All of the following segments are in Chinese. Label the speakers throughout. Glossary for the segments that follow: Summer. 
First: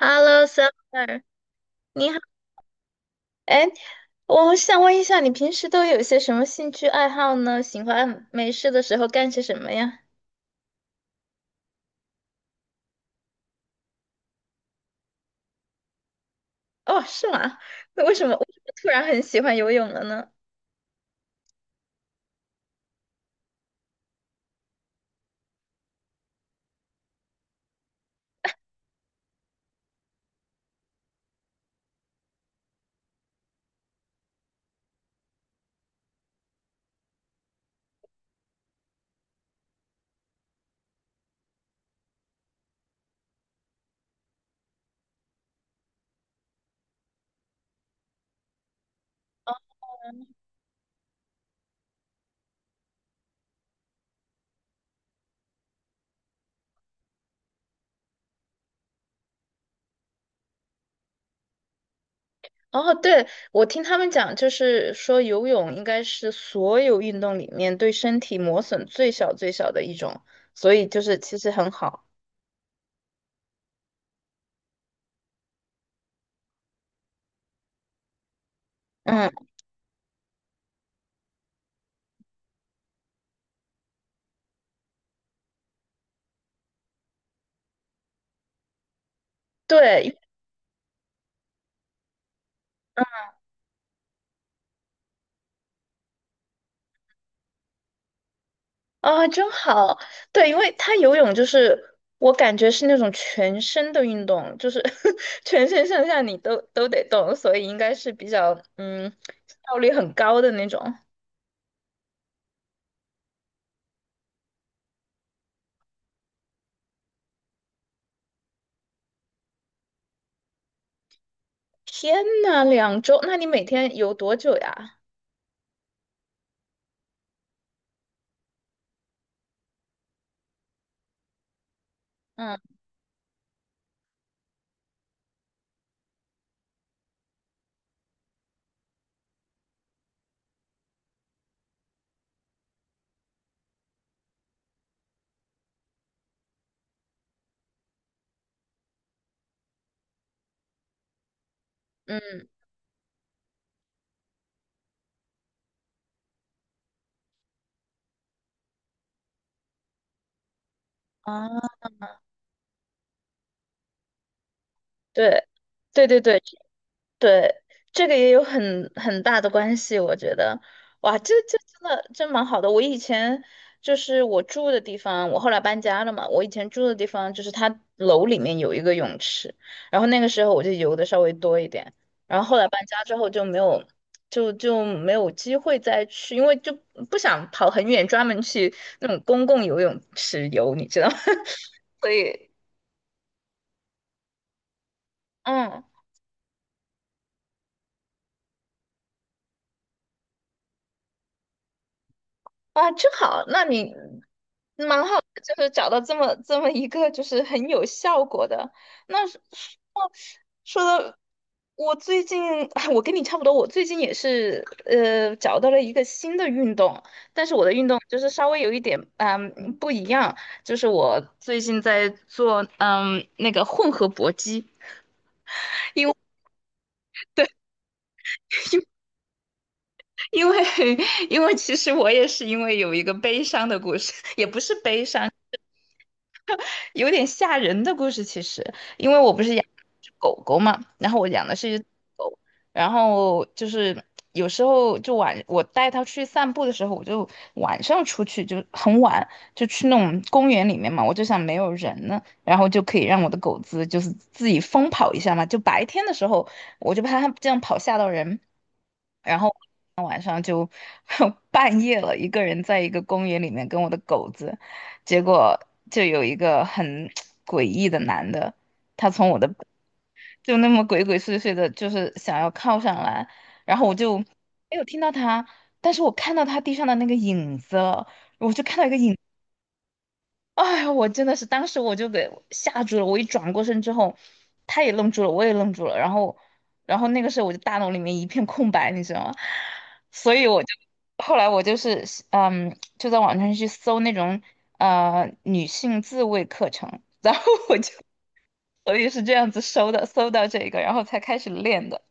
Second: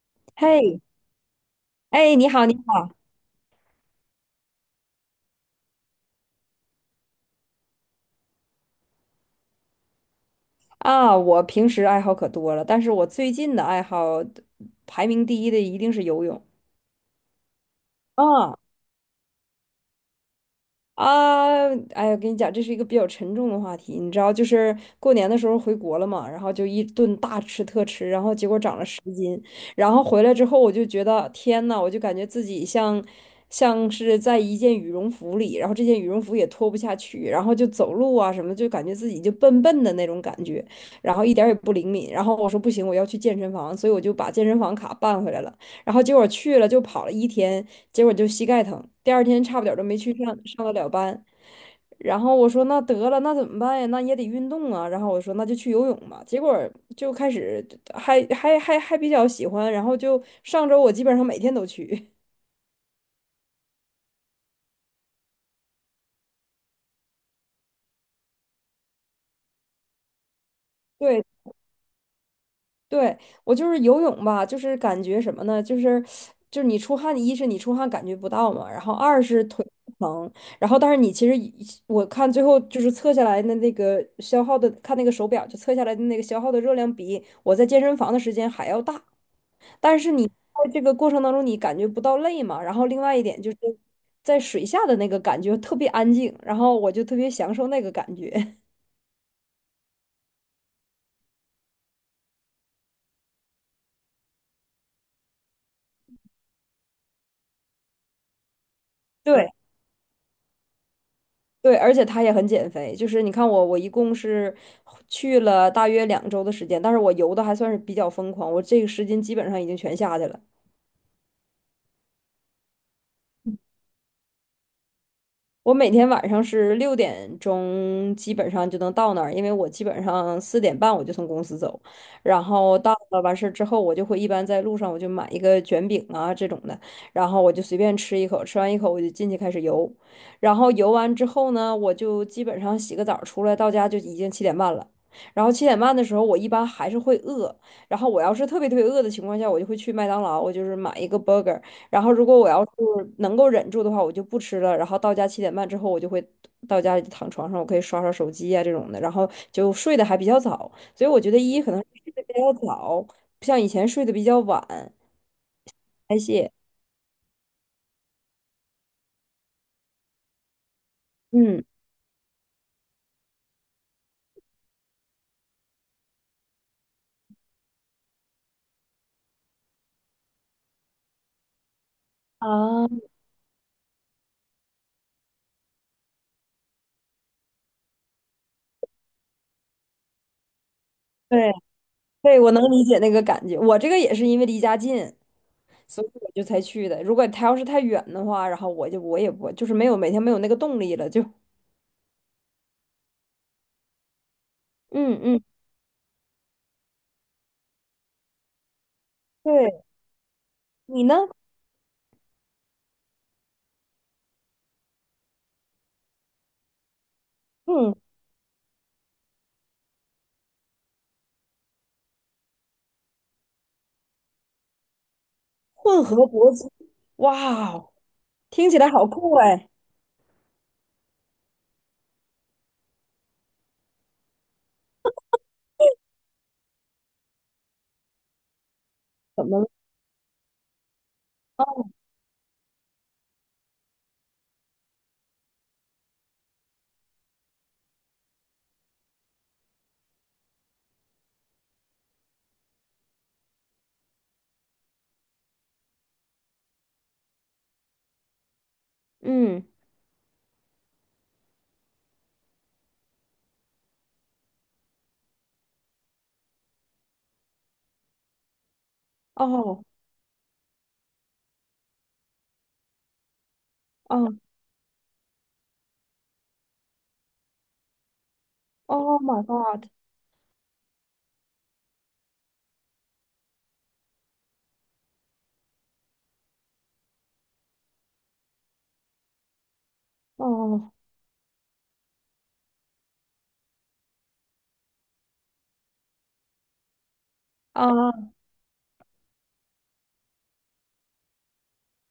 Speaker 1: Hello,
Speaker 2: 嘿，
Speaker 1: Summer，你
Speaker 2: 哎，
Speaker 1: 好。
Speaker 2: 你好，你好
Speaker 1: 哎，我想问一下，你平时都有些什么兴趣爱好呢？喜欢没事的时候干些什么呀？
Speaker 2: 啊！我平时爱好可多了，但是我最近的爱好排名第一的一定是游泳
Speaker 1: 哦，是吗？那为什么为什
Speaker 2: 啊
Speaker 1: 么突然很喜欢游泳了呢？
Speaker 2: 啊！哎呀，跟你讲，这是一个比较沉重的话题，你知道，就是过年的时候回国了嘛，然后就一顿大吃特吃，然后结果长了十。然后回来之后，我就觉得天呐，我就感觉自己像是在一件羽绒服里，然后这件羽绒服也脱不下去，然后就走路啊什么，就感觉自己就笨笨的那种感觉，然后一点儿也不灵敏。然后我说不行，我要去健身房，所以我就把健身房卡办回来了。然后结果去了就跑了一天，结果就膝盖疼，第二天差不点儿都没去上得了班。然后我说那得了，那怎么办呀？那也得运动啊。然后我说那就去游泳吧。结果就开始还比较喜欢，然后就上周我基本上每天都去。
Speaker 1: 哦，对，我听他们讲，就是说游泳应该是所有运动里面对身体磨损最小的一种，所以就是
Speaker 2: 对
Speaker 1: 其实很好。
Speaker 2: 对，我就是游泳吧，就是感觉什么呢？就是你出汗，一是你出汗感觉不到嘛，然后二
Speaker 1: 嗯，
Speaker 2: 是腿不疼，然后但是你其实一我看最后就是测下来的那个消耗的，看那个手表就测下来的那个消耗的热量比我在健身房的时间还要大。但是
Speaker 1: 对，
Speaker 2: 你在这个过程当中，你感觉不到累嘛？然后另外一点就是在水下的那个感觉特别安静，然后我就特别享受那个感觉。
Speaker 1: 啊，真好！对，因为他游泳就是我感觉是那种全身的运动，就是 全身上下你都得动，所以应该是比较
Speaker 2: 对
Speaker 1: 效率很高的那种。
Speaker 2: 对，而且它也很减肥，就是你看我，我一共是去了大约2周的时间，但是我游的还算是比较疯狂，我这个10斤基本上已经全下去了。
Speaker 1: 天呐，两周？那你每天游多久呀？
Speaker 2: 我每天晚上是6点钟，基本上就能到那儿，因为我基本上4点半我就从公司走，然
Speaker 1: 嗯
Speaker 2: 后到了完事儿之后，我就会一般在路上我就买一个卷饼啊这种的，然后我就随便吃一口，吃完一口我就进去开始游，然后游完之后呢，我就基本上洗个澡儿出来，到家就已经七点半了。然后七点半的时候，我一般还是会饿。然后我要是特别特别饿的情况下，我就会去麦当劳，我就是买一个 burger，然后如果
Speaker 1: 嗯
Speaker 2: 我要是能够忍住的话，我就不吃了。然后到家七点半之后，我就会到家里躺床上，我可以刷刷手机呀、这种的，然后就睡得还比较早。所以我觉得一
Speaker 1: 啊，
Speaker 2: 可能是睡得比较早，不像以前睡得比较晚
Speaker 1: 对对
Speaker 2: 代
Speaker 1: 对对，
Speaker 2: 谢。
Speaker 1: 对，这个也有很大的关系，我觉得。哇，这
Speaker 2: 嗯，
Speaker 1: 真的真蛮好的。我以前就是我住的地方，我后来搬家了嘛，我以前住的地方就是它楼里面有一个泳池，然后那个时候我就游的稍微多一点，然后后来搬
Speaker 2: 啊，
Speaker 1: 家之后就没有，就没有机会再去，因为就不想跑很远，专门去那种公共游泳池游，你知道吗？
Speaker 2: 对
Speaker 1: 所
Speaker 2: 对，
Speaker 1: 以，
Speaker 2: 我能理解那个感觉。我这个也是因为离家近，
Speaker 1: 嗯。
Speaker 2: 所以我就才去的。如果他要是太远的话，然后我也不就是没有那个动力了，就
Speaker 1: 啊，真好，那你蛮好
Speaker 2: 嗯
Speaker 1: 的
Speaker 2: 嗯，
Speaker 1: 就是找到这么一个就是很有效果的。那说
Speaker 2: 对
Speaker 1: 说
Speaker 2: 你
Speaker 1: 到
Speaker 2: 呢？
Speaker 1: 我最近，我跟你差不多，我最近也是找到了一个新的运动，但是我的运
Speaker 2: 嗯，
Speaker 1: 动就是稍微有一点不一样，就是我最近在做那个混合搏击。
Speaker 2: 混合搏击，哇哦听起来好酷哎！
Speaker 1: 因为 因为其实我也是因为有一个悲伤的故事，也不是悲伤，有点吓人的故事，其实，因为我不
Speaker 2: 怎
Speaker 1: 是
Speaker 2: 么
Speaker 1: 养
Speaker 2: 了？
Speaker 1: 只狗狗嘛，然后我养的是一只狗，然后就是有时候就晚，我带它去散步的时候，我就晚上出去就很晚，就去那种公园里面嘛，我就想没有人呢，然后就可以让我的狗子就是自己疯跑一下嘛，就白天的时候我就怕它这样跑吓到人，然后
Speaker 2: 嗯，
Speaker 1: 晚上就 半夜了，一个人在一个公园里面跟我的狗子。结果就有一个很 诡异的男的，他从我的
Speaker 2: 哦，
Speaker 1: 就那么鬼鬼祟祟的，就是想要靠上来，然后我就没
Speaker 2: 哦，
Speaker 1: 有听到他，但是我看到他地上的那个影子，那
Speaker 2: 哦
Speaker 1: 个影。
Speaker 2: ，Oh，My God，
Speaker 1: 哎呀，我真的是当时我就给吓住了，我一转过身之后，他也愣住了，我也愣住了，然后，然后那个时候我就大脑里面一片空白，你知道吗？所以我就
Speaker 2: 哦，
Speaker 1: 后来我就是，就在网上去搜那种女性自慰课程，然后我就
Speaker 2: 啊
Speaker 1: 所以是这样子搜的，搜到这个，然后才开始练的。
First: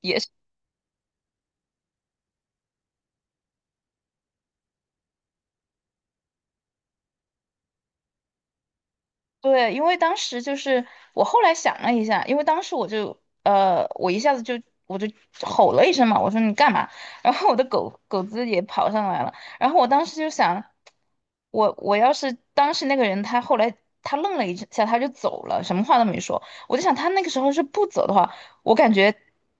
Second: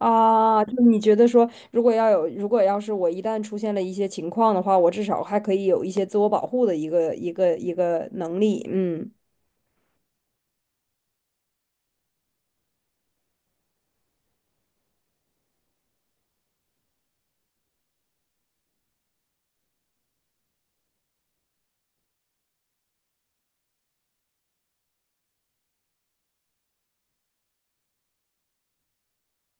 Speaker 1: 也是。
Speaker 2: 就是你觉得说，如果要有，如果要是我一旦出现了一些情况的话，我至少还可以有一些自我保护的一个能力。嗯，
Speaker 1: 对，因为当时就是我后来想了一下，因为当时我就，我一下子就我就吼了一声嘛，我说你干嘛？然后我的狗狗子也跑上来了，然后我当时就想，我要是当时那个人，他后来他愣了一下，他就走了，什么话都没说。我就想他那个时候是不走的话，我感觉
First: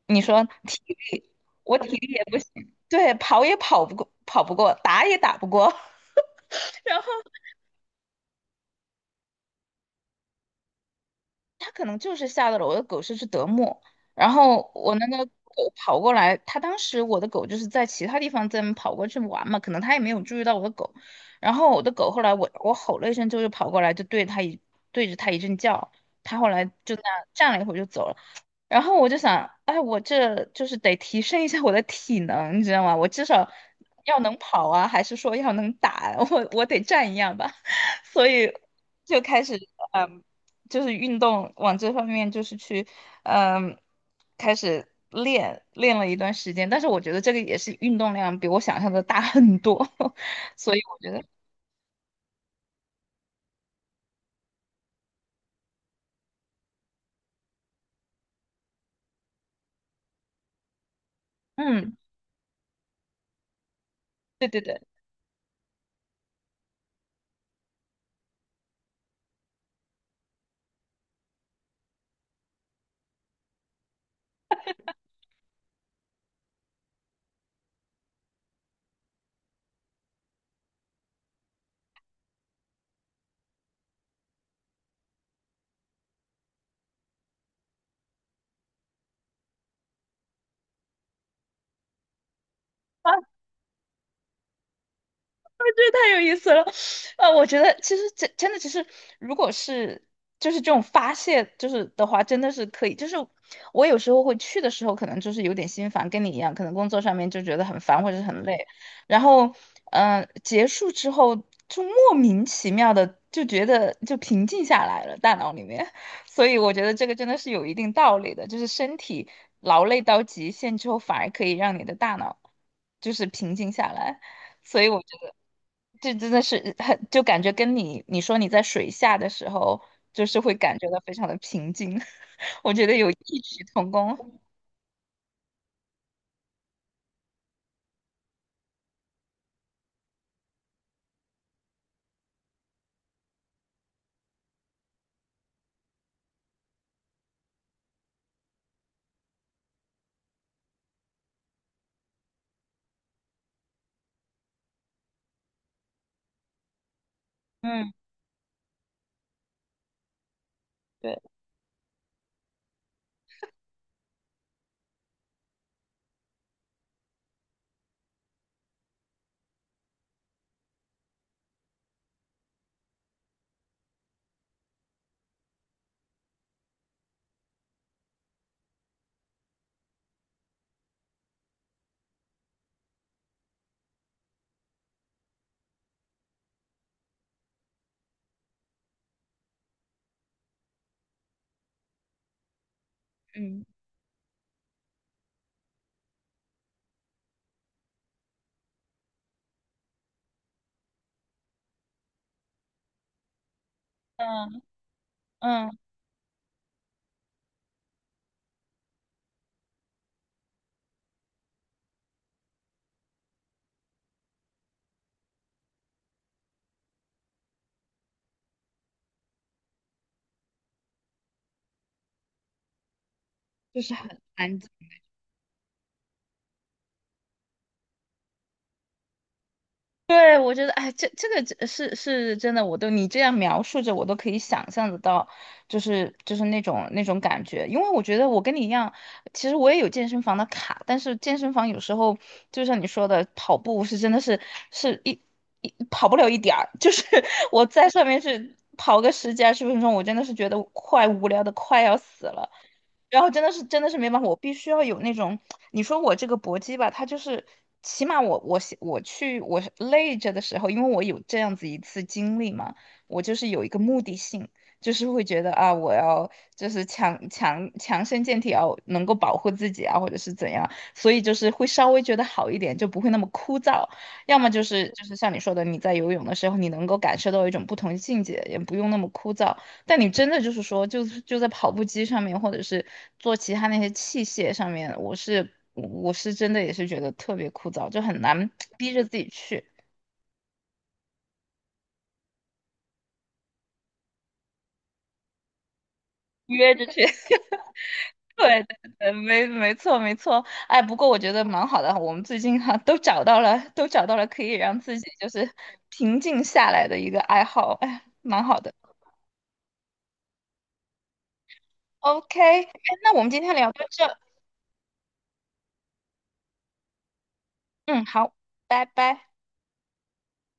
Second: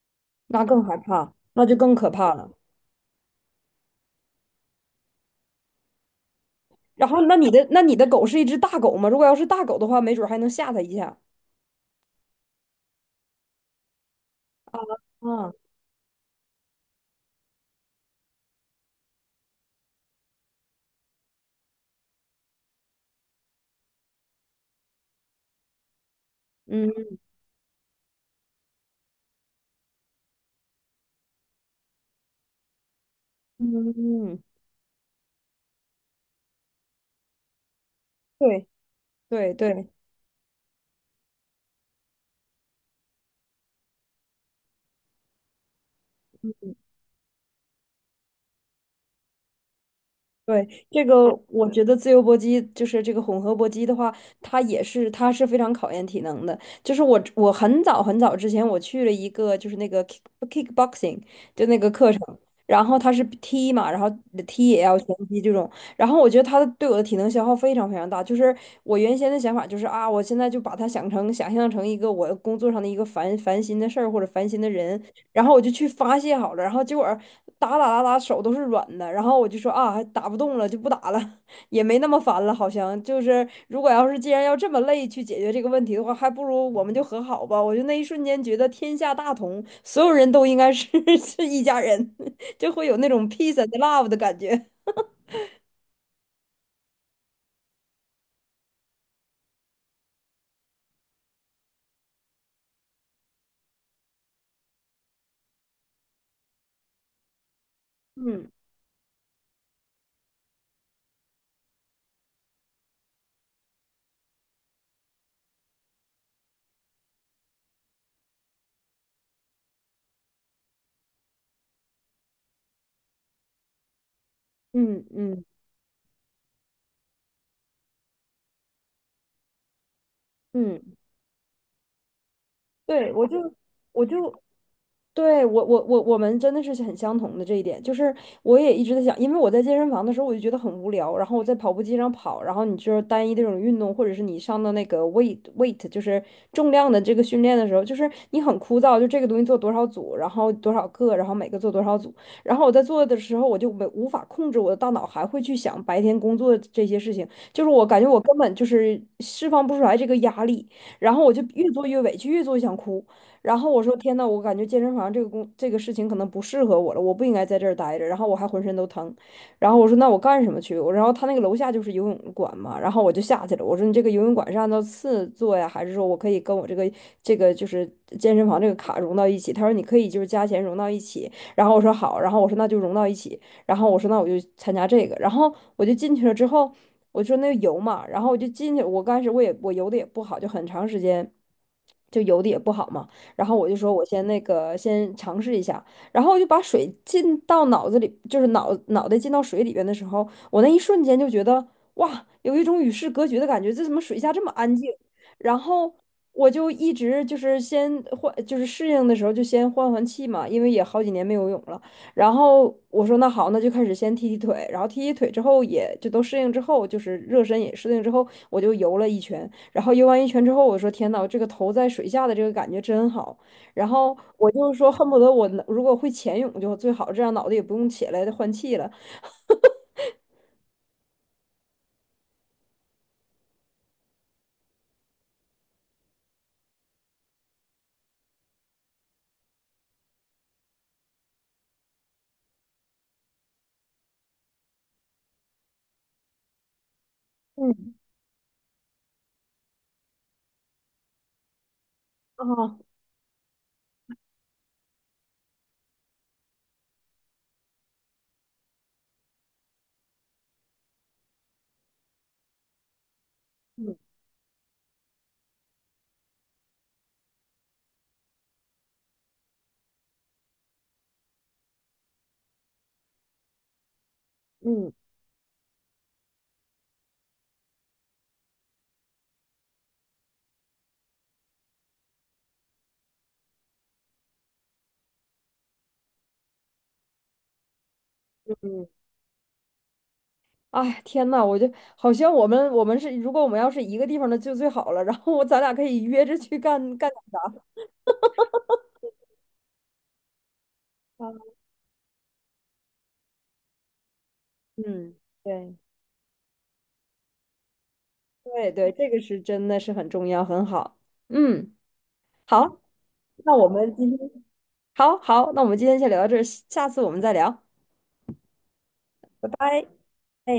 Speaker 1: 你说
Speaker 2: 那
Speaker 1: 体
Speaker 2: 更害
Speaker 1: 力，
Speaker 2: 怕，那就
Speaker 1: 我体
Speaker 2: 更可
Speaker 1: 力也
Speaker 2: 怕
Speaker 1: 不行，
Speaker 2: 了。
Speaker 1: 对，跑也跑不过，跑不过，打也打不过。然后。
Speaker 2: 然后，那你的狗是一只大狗吗？如果要是大狗的话，没准儿还能吓它一下。
Speaker 1: 它可能就是吓到了我的狗，是只德牧。然后我那个
Speaker 2: 啊，
Speaker 1: 狗跑过来，它当时我的狗就是在其他地方在跑过去玩嘛，可能它也没有注意到我的狗。然后我的狗后来我吼了一声之后就跑过来，就对它一对着它一阵叫，它后来就那
Speaker 2: 嗯
Speaker 1: 样站了一会儿就走了。然后我就想，哎，我这就是得提升一下我的体能，你知道吗？我至少
Speaker 2: 嗯
Speaker 1: 要能
Speaker 2: 嗯，
Speaker 1: 跑啊，还是说要能打啊？我得站一样吧。所以
Speaker 2: 对
Speaker 1: 就开始。
Speaker 2: 对对。
Speaker 1: 嗯。就是运动往这方面就是去，嗯，开始练了一段时间，但是我觉得这个也是运动量比我想象的大很多，所以
Speaker 2: 对，
Speaker 1: 我
Speaker 2: 这
Speaker 1: 觉得，
Speaker 2: 个我觉得自由搏击就是这个混合搏击的话，它是非常考验体能的。就是我很早很早之前我去了一个就是那个 kickboxing 就那个
Speaker 1: 嗯，
Speaker 2: 课程，然后它是踢嘛，然后
Speaker 1: 对对
Speaker 2: 踢
Speaker 1: 对。
Speaker 2: 也要拳击这种，然后我觉得它对我的体能消耗非常非常大。就是我原先的想法就是啊，我现在就把它想象成一个我工作上的一个烦心的事儿或者烦心的人，然后我就去发泄好了，然后结果打手都是软的，然后我就说啊，打不动了就不打了，也没那么烦了，好像就是如果要是既然要这么累去解决这个问题的话，还不如我们就和好吧。我就那一瞬间觉得天下大同，所有人都应该是 是一家人，就会有那种 peace and love 的感觉。
Speaker 1: 太有意思了。啊，我觉得其实真的，其实如果是就是这种发泄，就是的话，真的是可以。就是我有时候会去的时候，可能就是有点心烦，跟你一样，可能工作上面就觉得很烦或者是很
Speaker 2: 嗯
Speaker 1: 累，然后结束之后就莫名其妙的就觉得就平静下来了，大脑里面。所以我觉得这个真的是有一定道理的，就是身体劳累到极限之后，反而可以让你的大脑就是平静下来。所以我
Speaker 2: 嗯
Speaker 1: 觉得
Speaker 2: 嗯
Speaker 1: 这真的是很，就感觉跟你说你在水下的时候，就是会感觉
Speaker 2: 嗯，
Speaker 1: 到非常的平静，我觉得有
Speaker 2: 对，我
Speaker 1: 异
Speaker 2: 就
Speaker 1: 曲同
Speaker 2: 我就。
Speaker 1: 工。
Speaker 2: 对，我们真的是很相同的这一点，就是我也一直在想，因为我在健身房的时候我就觉得很无聊，然后我在跑步机上跑，然后你就是单一的这种运动，或者是你上到那个 weight 就是重量的这个训练的时候，就是你很枯燥，就这个东西做多少组，然后多少个，然后每个做多少组，然后我在做的时候我就没无法控制我的大脑还会去想白天工作的这些事情，就是我
Speaker 1: 嗯，
Speaker 2: 感觉我根本就是释放不出来这个压力，然
Speaker 1: 对，
Speaker 2: 后我就越做越委屈，越做越想哭。然后我说天呐，我感觉健身房这个工这个事情可能不适合我了，我不应该在这儿待着。然后我还浑身都疼，然后我说那我干什么去？然后他那个楼下就是游泳馆嘛，然后我就下去了。我说你这个游泳馆是按照次做呀，还是说我可以跟我这个就是健身房这个卡融到一起？他说你可以就是加钱融到一起。然后我说好，然后我说那就融到一起。然后我说那我就参加这个，然后我就进去了之后，我说那个游嘛，然后我就进去，我刚开始我游的也不好，就很长时间就游的也不好嘛。然后
Speaker 1: 嗯
Speaker 2: 我就说我先那个先尝试一下，然后我就把水进到脑子里，就是脑袋进到水里边的时候，我那一瞬间就觉得哇，有一种与世隔绝的感觉，这怎么水下这么
Speaker 1: 嗯
Speaker 2: 安静？然
Speaker 1: 嗯，
Speaker 2: 后我就一直就是先换，就是适应的时候就先换换气嘛，因为也好几年没游泳了。然后我说那好，那就开始先踢踢腿，然后踢踢腿之后也就都适应之后，就是热身也适应之后，我就游了一圈。然后游完一圈之后，我说天呐，这个头在水下的这个感觉真好。
Speaker 1: 就
Speaker 2: 然
Speaker 1: 是
Speaker 2: 后
Speaker 1: 很
Speaker 2: 我
Speaker 1: 安静。
Speaker 2: 就说恨不得我能如果会潜泳就最好，这样脑袋也不用起来换气了。
Speaker 1: 对，我觉得，哎，这个真是是真的，我都你这样描述着，我都可以想象得到，就是就是那种那种感觉。因为我觉得我跟你一样，其实我也有健身房的卡，但是健身房有时候就像你说的，跑步是真的是是一跑不了一点儿，就是 我在
Speaker 2: 嗯
Speaker 1: 上面是跑个十几二十分钟，我真的是觉得快无聊的快要死了。
Speaker 2: 啊，
Speaker 1: 然后真的是真的是没办法，我必须要有那种。你说我这个搏击吧，它就是起码我写我去我是累着的时候，因为我有这样子一次经历嘛，我就是有一个
Speaker 2: 嗯
Speaker 1: 目的性，就是会觉得啊，我要就是强身健体啊，要能够保护自己啊，或者是怎样，所以就是会稍微觉得好一点，就不会那么枯燥。要么就是
Speaker 2: 嗯
Speaker 1: 就是像你说的，你在游泳的时候，你能够感受到一种不同境界，也不用那么枯燥。但你真的就是说，就是就在跑步机上面，或者是做其他那些器械上面，我是真的也是觉得特别枯燥，就很难
Speaker 2: 嗯，
Speaker 1: 逼着自己去
Speaker 2: 哎，天呐，我就好像我们是如果我们要是一个地方的就最好了。然后我咱俩可以约着去
Speaker 1: 约
Speaker 2: 干
Speaker 1: 着去。
Speaker 2: 干点
Speaker 1: 对对对，没没错没错。哎，不过我觉得
Speaker 2: 啥。
Speaker 1: 蛮好的，我们最近哈、都找到了，都找到了可以让自己
Speaker 2: 嗯，
Speaker 1: 就是
Speaker 2: 对，
Speaker 1: 平静下来的一个爱好，哎，蛮好
Speaker 2: 对
Speaker 1: 的。
Speaker 2: 对，这个是真的是很重要，很好。嗯，
Speaker 1: OK，哎
Speaker 2: 好，
Speaker 1: 那我们今天
Speaker 2: 那我
Speaker 1: 聊到
Speaker 2: 们
Speaker 1: 这，
Speaker 2: 今天好好，那我们今天先聊到这儿，下次我们再聊，
Speaker 1: 嗯，好，拜拜。
Speaker 2: 拜拜。哎。